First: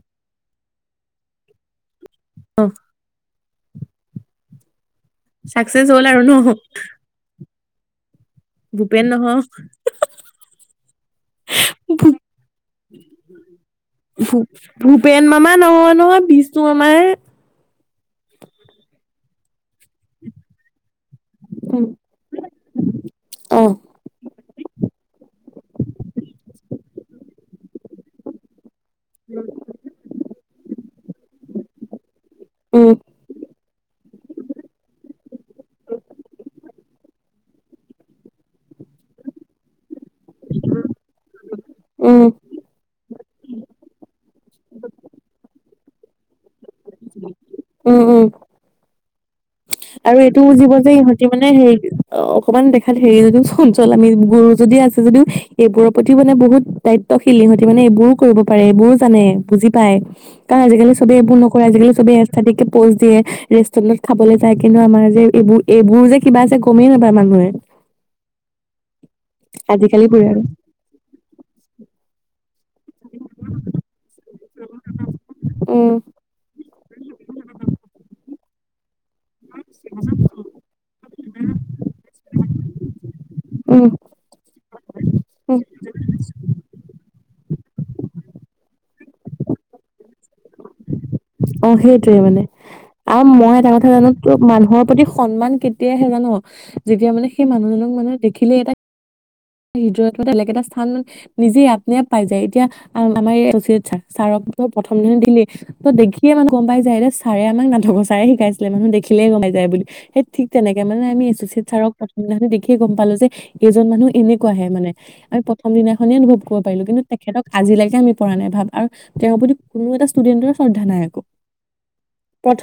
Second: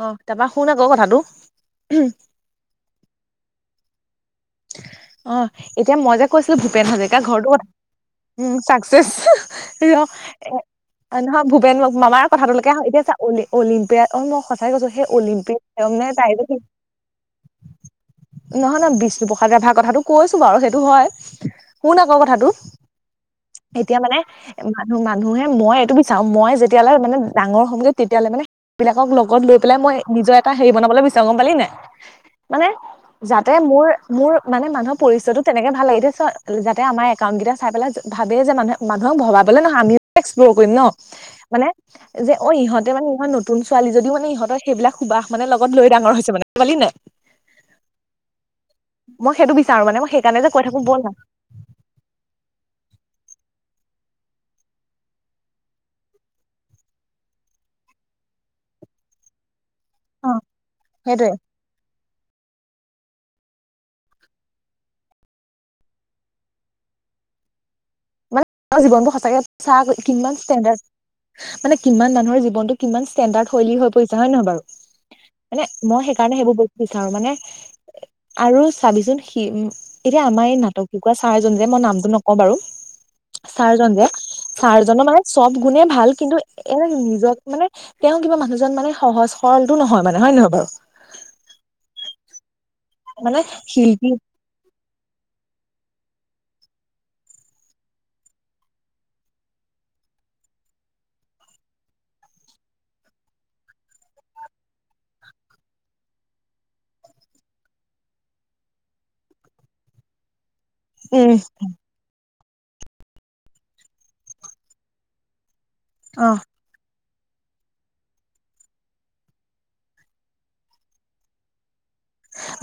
অ তাৰপা শুন আক কথাটো অ অ চাকচেচ এতিয়া হ'ল মই আৰু যে ন কৈছিলো ভূপেন হাজৰিকা ঘৰটোৰ কথা উ ভূপেন চাকচেচ নহয়। নহয় ভূপেন মামাৰ কথাটোলৈকে আহ এতিয়াল অলিম্পিয়াত অ মই সঁচাই কৈছো সেই ভূপেন মামা অলিম্পিয় নহয় নে নহয় পায় কি বিষ্ণু মামাৰ নহয় ন বিষ্ণুপ্ৰসাদ প্ৰসাদ কথাটো কৈছো বাৰু সেইটো হয় উম, শুন আক কথাটো অ', এতিয়া মানে মানুহ মানুহে মই এইটো বিচাৰো মই যেতিয়া তেতিয়ালৈ মানে ডাঙৰ হমগৈ তেতিয়ালৈ মানে বিলাকক লগত লৈ পেলাই মই নিজৰ তাৰ হেৰি বনাবলৈ বিচাৰোঁ গম পালি নে মানে উম, য যে মোৰ মোৰ মানে মানুহৰ পৰিচয়তটো তেনেকে ভাল লাগি এতিয়া যাতে আমাৰ একাউণ্ট কেইটা চাই পেলাই ভাবে যে মানুহে মানুহক ভবাবলে নহয় আমিও এক্সপ্লৰ কৰিম ন মানে উম, যে অ ইহঁতে মানে নতুন ছোৱালী যদিও মানে ইহঁৰ সেইবিলাক সুবাস মানে লগত লৈ ডাঙৰ হৈছে মানে গম পালি নাই উম উম মই সেইটো বিছ আৰু এইটো বুজিব যে ইহঁতি মানে হেৰি অকমান দেখাত হেৰি যে চঞ্চ চল আমি গুৰু যদি আছে যদিও এইবোৰৰ প্ৰতিও মানে বহুত দায়িত্বশীল সিহঁতি মানে এইবোৰো কৰিব পাৰে এইবোৰো জানে বুজি পাই অ কাৰণ আজিকালি চবে সেইটোয়ে এইবোৰ নকৰে আজিকালি চবেই এচথেটিক পষ্ট দিয়ে ৰেষ্টুৰেণ্টত খাবলৈ যা যাই কিন্তু আমাৰ যে এইবোৰ এইবোৰ যে কিবা যে গমেই নাপায় মানুহে জীৱনবোৰ সঁচাকে চা আক আজিকালি বোৰে কিমান আৰু ষ্টেণ্ডাৰ্ড মানে কিমান মানুহৰ জীৱনটো কিমান ষ্টেণ্ডাৰ্ডশৈলী হৈ পৰিছে হয় নে নহয় বাৰু মানে উম, মই সেইকাৰণে সেইবোৰ বস্ত বিচাৰো মানে আৰু চাবি চোন সি উম এতিয়া আমাৰ এই নাটক শিকোৱা ছাৰজন যে মই নামটো নকওঁ বাৰু উম, ছাৰজন উম, যে ছাৰ জন মানে চব গুণে ভাল কিন্তু এ নিজৰ মানে তেওঁ কিবা মানুহজন মানে সহজ সৰলতো নহয় মানে হয় নহয় বাৰু অ সেইটোৱে মানে আৰু মানে মই এটা কথা শিল্পী জানো ত মানুহৰ প্ৰতি সন্মান কেতিয়া আহে জান যেতিয়া মানে সেই মানুহজনক মানে দেখিলে এটা হৃদয়ত মানে বেলেগ এটা স্থান মানে নিজে আত্মীয় পাই যায়। এতিয়া আমাৰ এই উচিত ছাৰ। ছাৰক ত প্ৰথম দিন দেখিয়ে মানে গম পাই যায় এতিয়া ছাৰে আমাক নাটকৰ ছাৰে শিকাইছিলে মানুহে দেখিলেই গম পাই যায় বুলি সেই ঠিক তেনেকে মানে আমি উম এচচিয়েত ছাৰক প্ৰথম দিনা দেখি য়েই গম পালো যে এজন মানুহ এনে কুৱা হে মানে আমি প্ৰথম দিনাখনে অ অনুভৱ কৰিব পাৰিলো কিন্তু তেখেতক আজিলৈকে আমি পৰা নাই ভাব আৰু তেওঁৰ প্ৰতি কোনো এটা ষ্টুডেণ্টৰ শ্ৰদ্ধা নাই আক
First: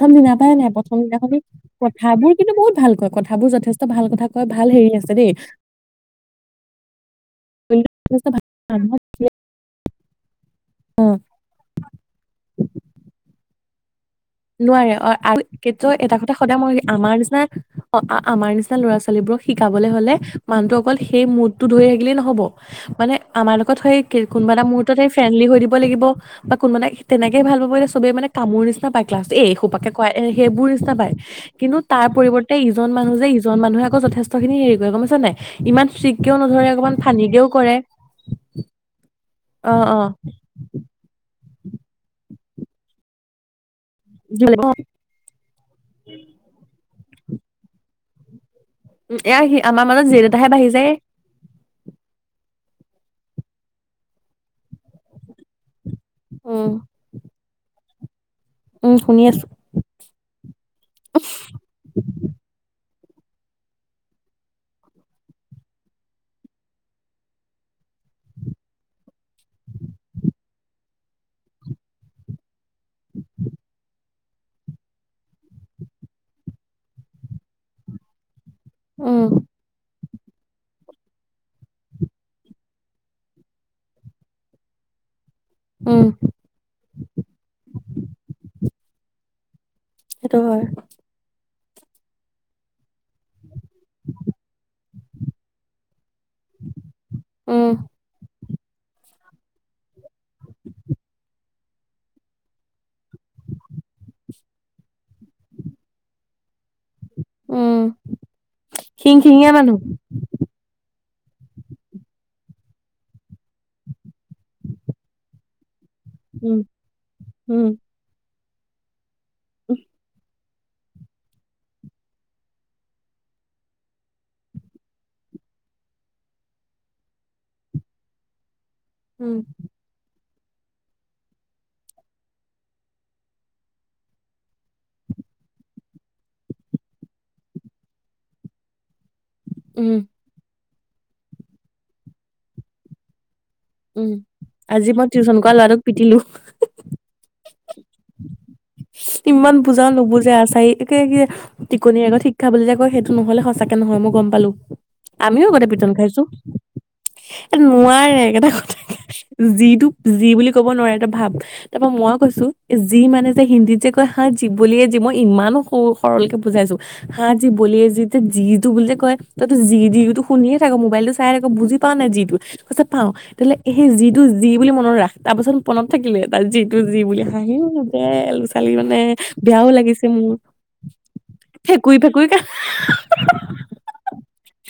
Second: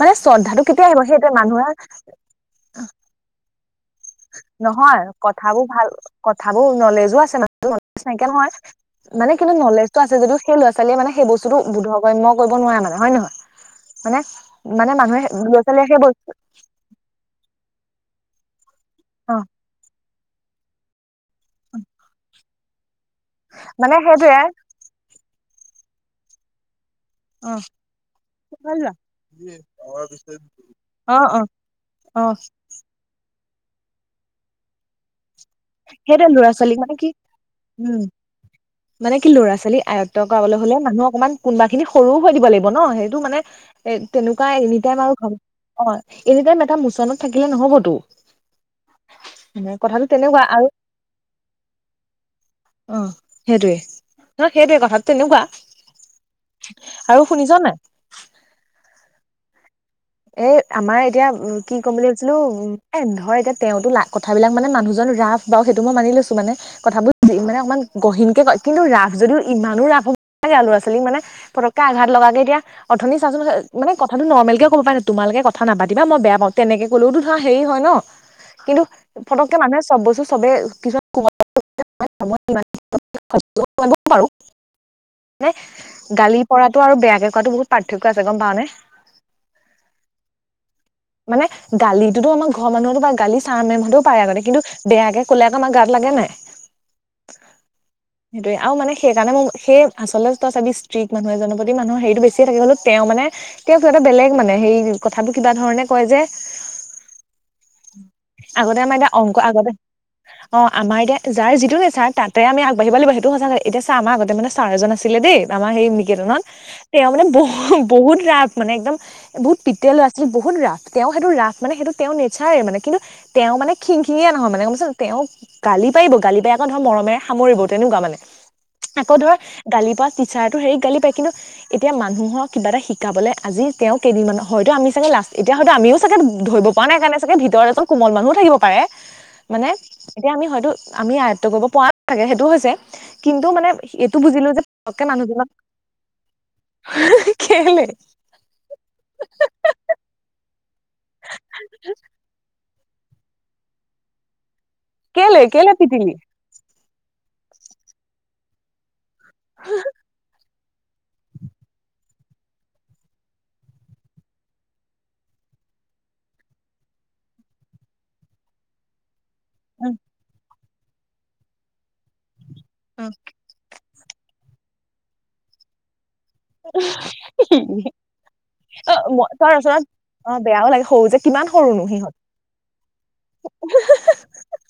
মানে দিনাৰ পৰা শ্ৰদ্ধাটো নাই কেতিয়া আহিব প্ৰথম সেইটোৱে দিনাখনি মানুহে কথাবোৰ কিন্তু বহুত ভাল কয় কথাবোৰ যথেষ্ট ভাল কথা কয় ভাল হেৰি নহয় আছে দেই কথাবোৰ ভাল কথাবোৰ নলেজো আছে মানে যথেষ্ট নাইকিয়া ভাল নহয় মানুহক- মানে কিন্তু নলেজটো আছে যদিও সেই ল'ৰা ছোৱালীয়ে অ মানে সেই বস্তুটো বোধগম্য কৰিব নোৱাৰে মানে হয় নহয় মানে মানে নোৱাৰে অ মানুহে ল'ৰা কিন্তু ছোৱালীয়ে সেই এটা বস্তু কথা সদায় মই আমাৰ নিচিনা অ আমাৰ নিচিনা এটা ল'ৰা অ ছোৱালীবোৰক শিকাবলৈ হ'লে মানুহটো অকল সেই মদটো ধৰি ৰাখিলেও নহব [unintelligible] মানে আমাৰ লগত হৈ মানে সেইটোৱে কোনোবা এটা মুহৰ্তত সেই ফ্ৰেনলী কৈ দিম লাগিব বা কোনোবাই তেনেকে ভাল পাব বলে চবে মানে কামোৰ নিচি পাক বাবে এইসোপাকে কয় সেইবোৰ নিচিনা পায় অ অ অ কিন্তু তাৰ অ পৰিৰ্তে জন মানহ যে ইজন মানুহে আকৈ যথেষ্টখিনি হেৰি কৰে গম পাইছ নাই ইমান সেইটো ষ্ট্ৰিককেও ল'ৰা নধৰে ছোৱালীক অকমান মানে কি ফানীকেও কৰে উম মানে কি লৰা অ ছোৱালীক অ আয়ত্ব কৰাবলৈ হলে মানুহ অকমান কোনোবা খিনি সৰুও হৈ দিব লাগিব ন সেইটো মানে এ তেনেকুৱা এনি টাইম আৰু অ এনি টাইম এটা মুচন থাকিলে নহ'বতো উম এয়া সি আমাৰ মনত জেদেততাহে বাঢ়িছে [unintelligible] অঁ সেইটোৱে ন সেইটোৱে কথাতো তেনেকুৱা উম আৰু শুনিছ না ই উম শুনি আছো এ আমাৰ এতিয়া কি ক'ম বুলি ভাবিছিলো উম এ ধৰ এতিয়া তেওঁতো ল কথাবিলাক মানে মানুহজন ৰাফ বাৰ সেইটো মই মানি লৈছো মানে কথাবোৰ মানে অকমান গহীনকে কয় কিন্তু ৰাফ যদি ইমানো ৰাফ হব লাগে আৰু লৰা ছালীক মানে পটককে আঘাত লগ কে এতিয়া অথনি চাচোন মানে কথাটো নৰ্মেল কে ক'ব পাৰে ন তোমালোকে কথা নাপাতিবা মই বেয়া পাওঁ তেনেকে ক'লেওতো ধৰা হেৰি হয় ন কিন্তু উম পটককে মানুহে চব বস্তু চবে কিছুমান মানে উম গালি পৰাটো আৰু বেয়াকে কোৱাটো বহুত পাৰ্থক্য আছে গম পাও নে সেইটো হয় মানে গালিটো আমাৰ মানুহৰো বা গালি চাম মেমহঁতে পাৰে আগতে কিন্তু বেয়া ক'লে আমাৰ গাত লাগে নাই উম সেইটোৱে আৰু মানে সেইকাৰণে মই সেই আচলতে ত চাবি ষ্ট্ৰিক মানুহে জনপ্ৰতি মানুহৰ হেৰিটো বেছিয়ে থাকে হ'লো তেওঁ মানে তেওঁ এটা বেলেগ মানে হেৰি কথাটোৰ কিবা ধৰণে কয় যে উম আগতে আমাৰ এতিয়া খিং অংক খিঙীয়া আগতে মানুহ অঁ আমাৰ এতিয়া যাৰ যিটো নে ছাৰ তাতে আম আগবাঢ়িব লাগিব সেইটো সঁচা এতিয়া ছাৰ এজন আগতে মানে ছাৰ এজন আছিলে দেই আমাৰ স ত উম তেওঁ মানে উম বহুত বহুত ৰাস মানে একদম বহুত পিয়ল আছিল ৰা তেওঁ সেইটো ৰাফ মানে সেইটো তেওঁৰ নেচাৰেই মানে কিন্তু তেওঁ মানে খিং খিঙিয়ে নহয় মানে গম পাইছেনে তেওঁ গালি পাৰিব গালি পাই আকৌ মৰমেৰে সামৰিব তেনেকুৱা মানে আকৌ ধৰ উম গালি পৰা চাৰো হেৰি গালি পায় কিন্তু এতিয়া মানুহক কিবা এটা শিকাবলৈ আজি তেওঁ কেইদিনমানৰ হয়তো আমি চাগে লাষ্ট তেতিয়া হয়তো আমিও চাগে ধৰিব প পৰা নাই কাৰণে চাগে ভিতৰত এজন কোমল মানুহও থাকিব পাৰে মানে উম এতিয়া আমি হয়তো আমি আয়ত্ব কৰিব পৰা ন লাগে সেইটো হৈছে কিন্তু মানে উম এইটো বুজিলো যে আজি পটকে মই টিউচন মানুহজনক কৰা ল'ৰাটোক পিটিলো হি হি হি কেলে? ইমান বুজাও নুবুজে আ চাই কি টিকনিৰ আগত শিক্ষা বুলি যে সেইটো নহলে সঁচাকে নহয় মই গম পালো কেলে আমিও আগতে কেলে পিতন পিটিলি খাইছো এ নোৱাৰে একেতা কথা যিটোক যি বুলি ক'ব নোৱাৰে এটা ভাব তাৰ পৰা মইও কৈছো যি মানে যে হিন্দীত যে কয় হা জীৱলিয়ে যি মই ইমানো স সৰলকে বুজাইছো হা জীৱলে যি যে যিটো বুল কয় ত যি উম, যি তু শুনিয়ে থাক মোবাইলতটো চাই থাক বুজি পা নাই যিটো পাওঁ উম। তেতিয়াহ'লে সেই যিটো যি বুলি মনত ৰাস তাৰ পাছত মনত থাকিলে তাত যিটো যি বুলি হাহিও ব লৰা ছোৱালী অ মানে ম তই বেয়াও ৰচনাত লাগিছে মোৰ অ বেয়াও লাগে সৰু যে কিমান সৰুনো ফেকুুৰী সিহঁত ফেকুুৰী কান্দ হাহে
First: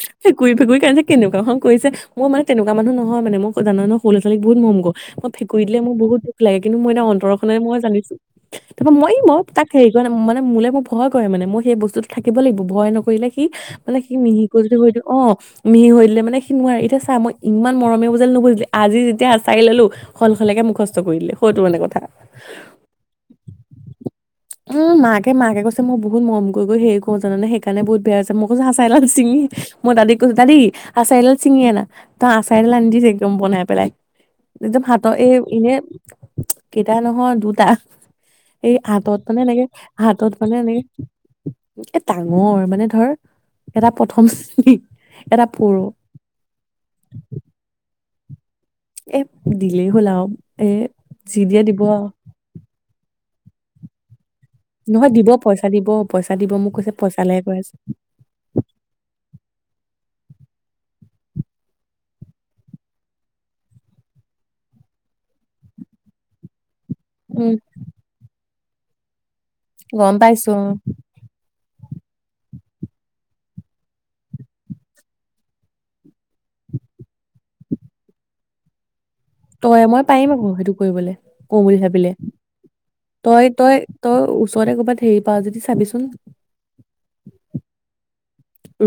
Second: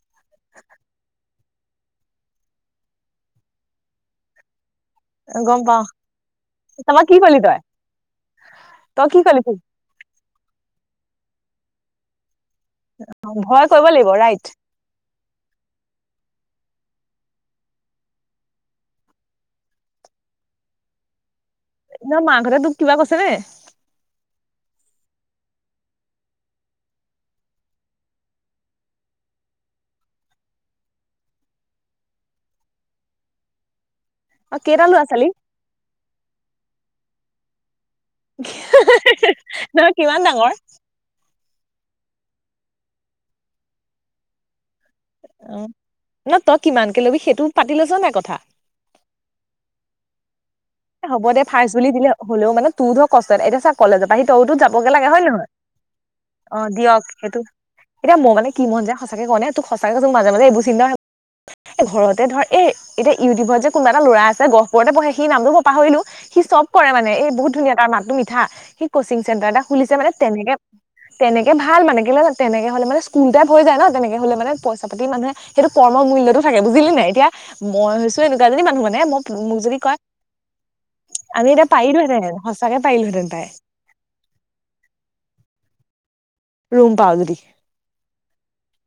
হে ফেকুুৰী ফেকুৰী কান্দি‌ থাকে। তেনেকুৱা খন কৰিছে মই মানে তেনেকুৱা মানুহ নহয় মানে মই জান ন সৰু ল'ৰা ছোৱালী বহুত মৰম মই ফেকু গম দিলে পাও মোৰ বহুত দূৰ লাগে কিন্তু মই এটা তাৰপৰা কি অন্তৰ কলি তই মই জানিছো তাৰ তই মই কি মই কলি তাক হেৰি কৰ মানে মোলে মোক ভয় কৰে মানে মই সেই বস্তুত থাকে থাকিব লাগিব ভয় নকৰিলে সি ভয় কৰিব মানে লাগিব সি ৰাইট মিহিকৈ যদি হয় দি অ মিহি হৈ দিলে মানে সি নোৱাৰে এতিয়া চা মই ইমান মৰমে বুজালে নুবুজিলে আজি যেতিয়া এচাৰি ললো সলসলকে মুখস্থ কৰি দিলে হয়টো মানে কথা ন মাকহঁতে তোক কিবা কৈছে নে? উম মাকে মাকে কৈছে মই বহুত মৰম কৰি গৈ সেয় কো জানে সেইকাৰণে বহুত বেয়া হৈছে মই কৈছো আচাৰিডাল চিঙি মই দাদী কৈছো দাদী আচাৰিডাল ছিঙি আনা তাই আচাৰিডাল আনি দিছ একদম বনাই পেলাই অ একদম কেইটা ল'ৰা হাতৰ ছোৱালী এই এনে এটা নহয় দুটা। এই হাতত মানে এনেকে, নহয় কিমান হাতত ডাঙৰ মানে এনেকে, এ', ডাঙৰ মানে ধৰ এটা প্ৰথম শ্ৰেণী। এটা অ', পৰো ন', তই কিমানকে ল'বি সেইটো পাতি লৈছ, নাই কথা? কথা, এ', দিলেই হ'ল আৰু। এ হ'ব যি দে, দিয়ে ফাৰ্ষ্ট দিব বুলি আৰু। দিলে হলেও মানে তোৰ ধৰ, কষ্টত এতিয়া চা কলেজৰ পা আহি, তৌতো যাবগে লাগে হয় দিব নহয়। পইচা দিব পইচা দিব অ', মোক কৈছে দিয়ক পইচালেহে সেইটো কৈ আছে। এতিয়া মোৰ মানে কি মন যায় সচাকে ক'নে তোক সঁচাকে ক', তোৰ মাজে- -মাজে এইবোৰ চিন্তা এ', ঘৰতে ধৰ এ', এতিয়া ইউটিউবত যে, কোনোবা এটা ল'ৰা আছে। গহপুৰতে পঢ়ে, সেই নামটো পাহৰিলোঁ সি চব, কৰে মানে এই বহুত উম, ধুনীয়া তাৰ মাতটো মিঠা। কি কৈছিল। জেগা এটা খুলিছে মানে, গম পাইছো অ', তেনেকে-তেনে ভাল মানে কেলে জানা তেনেকে হ'লে মানে স্কুল টাইপ হৈ যায় ন', তেনেকে হ'লে মানে পইচা-পাতি মানুহে সেইটো কৰ্মমূল্যতো থাকে। বুজিলি নাই এতিয়া মইছো এনেকুৱা এজনী মানুহ মানে মই মোক যদি তই কয়, মই পাৰিম সেইটো কৰিবলে আমি কওঁ এতিয়া বুলি ভাবিলে পাৰিলোহেঁতেন সঁচাকে পাৰিলোহেঁতেন পাই তই', - তই', তইও ওচৰতে কৰ'বাত হেৰি পাৱ যদি চাবিচোন। ৰুম পাৱ যদি।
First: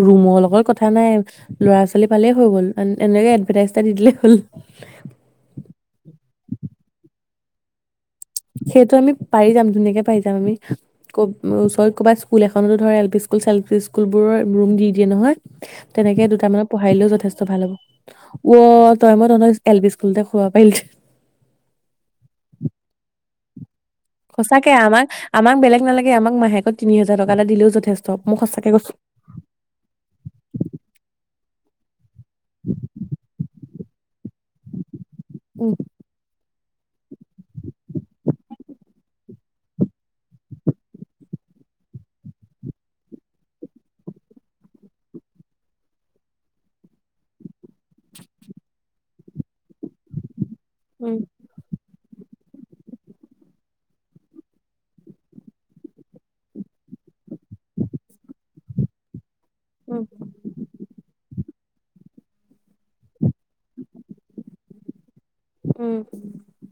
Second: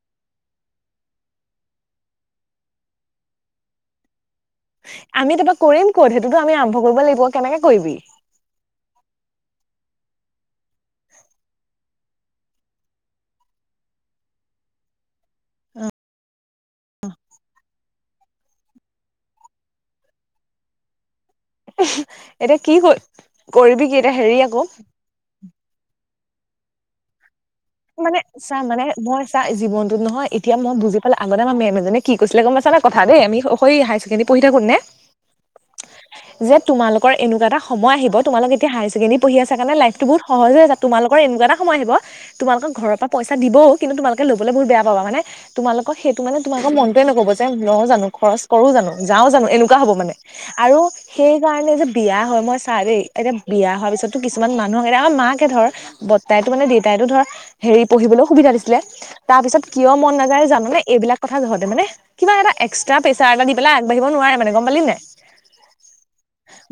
ৰুমৰ লগত কথা নাই। ল'ৰা ছোৱালী পালেই হৈ গ'ল, এনেকে এডভাৰটাইজ এটা দি দিলেই হ'ল। কিন্তু আমি আৰম্ভ কৰিব লাগিব কেনেকে কৰিবি? সেইটো আমি পাৰি যাম, ধুনীয়াকে পাৰি যাম আমি। ওচৰত ক'ৰবাত স্কুল এখনতো ধৰ এলপি স্কুল -চেলপি স্কুল বোৰৰ ৰুম দি দিয়ে নহয়। তেনেকে দুটামানত পঢ়াইলৈও যথেষ্ট ভাল হ'ব। ৱ', তই-মই তহঁতৰ এলপি স্কুলতে খুৱাব পাৰিলোহেতেন। ওহোঁ', এতিয়া কি', কৰিবি কি', এতিয়া হেৰি আকৌ সঁচাকে আমাক-আমাক বেলেগ। নালাগে, আমাক মাহেক তিনি হাজাৰ টকা। এটা দিলেও যথেষ্ট মানে মই চা', সঁচাকে মানে কৈছো মই, চা', জীৱনতোত নহয় এতিয়া, মই বুজি পালে আগতে মেম এজনীয়ে কি', কৈছিলে গম পাইছানে কথা দেই আমি, হয়', হাইছেকেন্দ্ৰী, পঢ়ি থাকো নে', উম যে, তোমালোকৰ এনেুকোৱা এটা সময় আহিব, তোমোলোক এতিয়া হায়াৰ-ছেকেনদেৰী পঢ়ি আছা কাৰনে লাইফটো বহুত সহজ হৈ আছে। তোমালোকৰ এনেকুৱা এটা সময় আহিব তোমালোকৰ ঘৰৰ পৰা পইচা দিবও কিন্তু তোমালোকে লবলৈ বহুত বেয়া পাবা, মানে তোমালকৰ সেইটো মানে তোমালকৰ মনটোৱে নক'ব যে', লও জানো, খৰচ কৰোঁ জানো, যাও জানো, এনেকোৱা হ'ব মানে। আৰু উম সেই কাৰণে যে বিয়া হয়, মই, চা', দেই এতিয়া বিয়া হোৱাৰ পিছততো কিছুমান মানুহক এয়া আমাৰ মাকে ধৰ বৰ্তাইটো মানে দেউতাইো ধৰ হেৰি পঢ়িবলৈও সুবিধা দিছিলে। উ [unintelligible] তাৰ পিছত কিয় উম মন নাযায় জানোনে এইবিলাক কথাহ। মানে কিবা এটা এক্সট্ৰা প্ৰেছাৰ এটা দি পেলাই আগবাঢ়িব নোৱাৰে মানে গম পালি নাই। উম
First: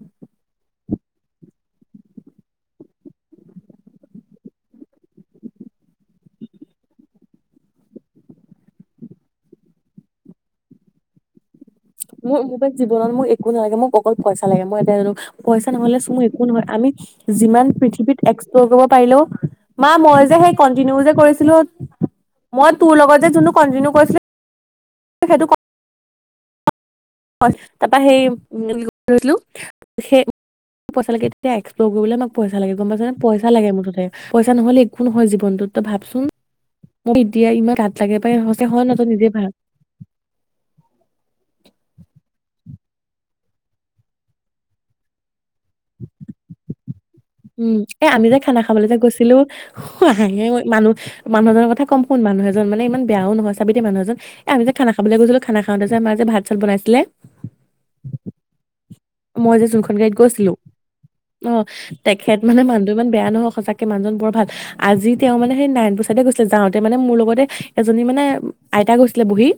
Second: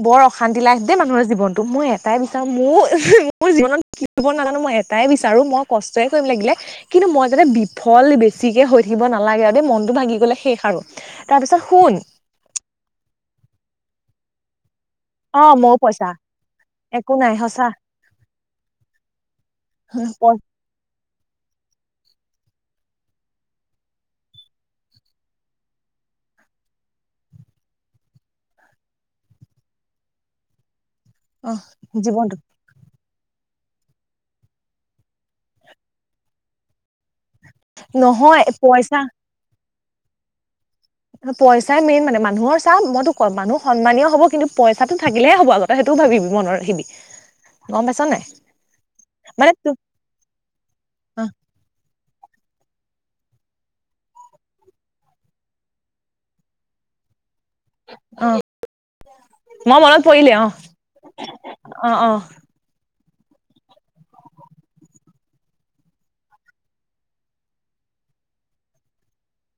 বৰ অশান্তি লাগ। মানুহৰ জীৱনটো মই এটাই বিচাৰো মোৰ উম মোৰ জীৱনতিব নাজানো মই এটাই বিচাৰো। আৰু মই কষ্টয়ে কৰিম লাগিলে কিন্তু মই যাতে বিফল বেছিকে হৈ থাকিব নালাগে আৰু মনতটো ভাগি গলে শেষ আৰু তাৰপিছত শুন মোক মো পা জীৱনত মোক একো নালাগে মোক অক অকল পইচা লাগে মই অ পইচা ময়ো নহলে চু একো নহয় আমি একো নাই যিমান সঁচা পৃথিৱীত এক্সপ্ল পাৰো মা মই অ যে সেই কন্ট যে কৰিছিলো মই তোৰ লগত যে যোনটো কন্টিনিউ কৰিছিলো সেইটো তাৰপৰা সেইো সেই ম পইচা লে তেয়া এক্প্লৰ কৰিবলে আমাক জীৱনটো পইচা লাগে গম পাইছা নে পইচা লাগে মুঠতে পইচা নহলে একো নহয় জীৱনটোত তই ভাবচোন মোক এতিয়া ইমান গত লাগে পাই নহয় সঁচা হয় নহয় পইচা তই নিজে ভাব ম পইচাই মেইন মানে মানুহৰ চাহ মইতো কম মানুহ সন্মানীয় হ'ব কিন্তু পইচাটো থাকিলে হব আগত তই সেইটোও ভাবি মনত শিবি উম এ আমি যে খানা খাবলৈ যে গৈছিলো মানে হে হাঁহি হে মানুহ অ মানুহজনৰ কথা কম কোন মানুহ এজন মানে ইমান বেয়াও নহয় চাবিতে মানুহ এজন এ আমি যে খানা খাবলৈ গৈছিলো খানা খাওঁতে যে আমাৰ যে ভাত চাত বনাইছিলে অ মই যে জোনখন মনত গাড়ীত পৰিলে অ গৈছিলো অ তেখেত মানে মান ইমান বেয়া নহও সঁচাকে মানুহজন বৰ ভাল আজি তেওঁ মানে সেই নাৰায়ণপুৰ চাইডে গৈছিলে যাওঁতে মানে মোৰ লগতে এজনী মানে আইতা গৈছিলে বহি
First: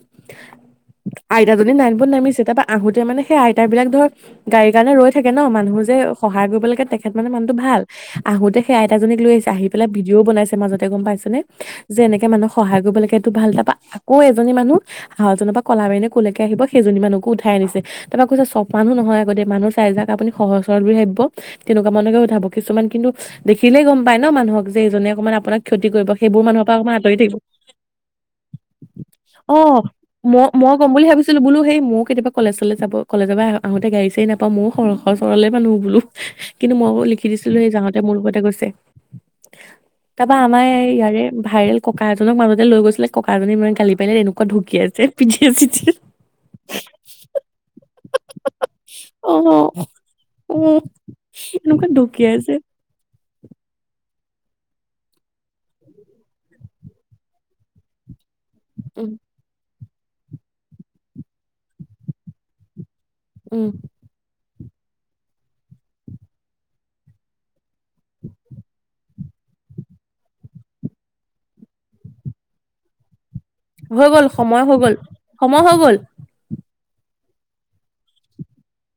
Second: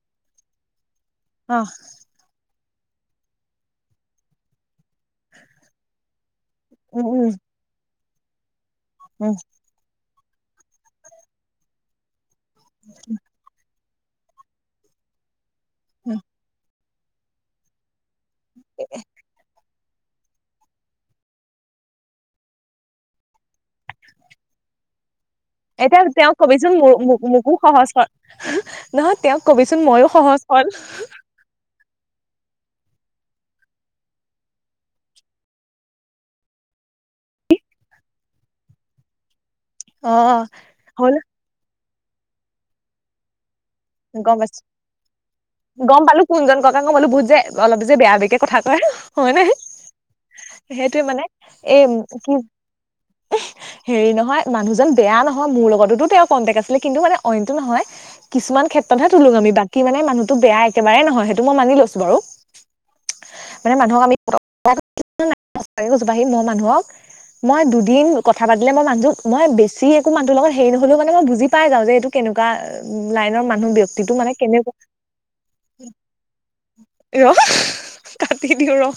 অ আইতাজনি নাইন পুত নামিছে তা পা আহোতে মানে সেই আইতা বিলাক ধৰ গাড়ীৰ কাৰণে ৰৈ থাকে ন মানুহ যে সহায় কৰিব উম সেইটো উম মানে মানুহটো ভাল আহোতে সেই আইতাজীক উম আহিছে আহি পেলাই যিও বনাইছে মাজতে গম পাইছে নে যে এনেকে মানুহ সহায় কৰিব লাগে এইটো ভাল তা পা ক এজনী মানুহ সাহজনৰ পা কলা বেনে কৌলেকে আহিব সেইজনী মানুহকো উঠাই আনিছে তা পা কৈছে চব মানুহ নহয় আগতে মানুহ চাই যাক আপুনি সহজ সৰল বুলি ভাবিব তেনেকুৱা মানুহকে উঠাব কিছুমান কিন্তু দেখিলেই গম পায় ন মানুহক যে এইজনে অকণমান এতিয়া তেওঁক কবিচোন মোৰ মোকো সহজ হ নহয় তেওঁক অ', কবিচোন ময়ো মই সহজ মই সৰল ক'ম বুলি ভাবিছিলো বোলো সেই ময়ো কেতিয়াবা কলেজলৈ যাব কলেজৰ পৰা আহোতে গাড়ী চাৰি নাপাই ময় সৰ সৰলে মানুহ বোলো কিন্তু মই লিখি দিছিলো সেই যাওঁতে মোৰ লগতে গৈছে অ তাৰপা আমাৰ হ'ল ইয়াৰে ভাইৰেল ককা এজনক মাজতে লৈ গৈছিলে ককা জনে মানে গম পাইছো গম পালো কোনজন ককা গম বোলো বহুত যে অলপ যে বেয়া বেয়া কথা কয় হয় নহয় অ', অ', সেইটোৱে মানে এই এনেকুৱা কি ঢুকীয়াইছে হেৰি নহয় মানুহজন বেয়া নহয় মোৰ লগততো তেওঁৰ কন্টেক্ট আছিলে কিন্তু মানে অইনটো নহয় কিছুমান ক্ষেত্ৰতহে উম, তোলুঙা আমি কি মানে মানুহটো বেয়া একেবাৰে নহয় সেইটো মই মানি লৈছো বাৰু উম, মানে মানুহক আমি মই মানুহক মই দিন কথা পাতিলে মই মানুহক মই বেছি একো মানুহৰ লগত হেৰি নহ'লেও মানে মই বুজি পাই যাওঁ এইটো কেনেকুৱা লাইনৰ মানুহ হৈ ব্যক্তিটো গ'ল মানে সময় কেনেকুৱা হৈ গ'ল সময় হৈ গ'ল এ ৰ কাটি দিও ৰ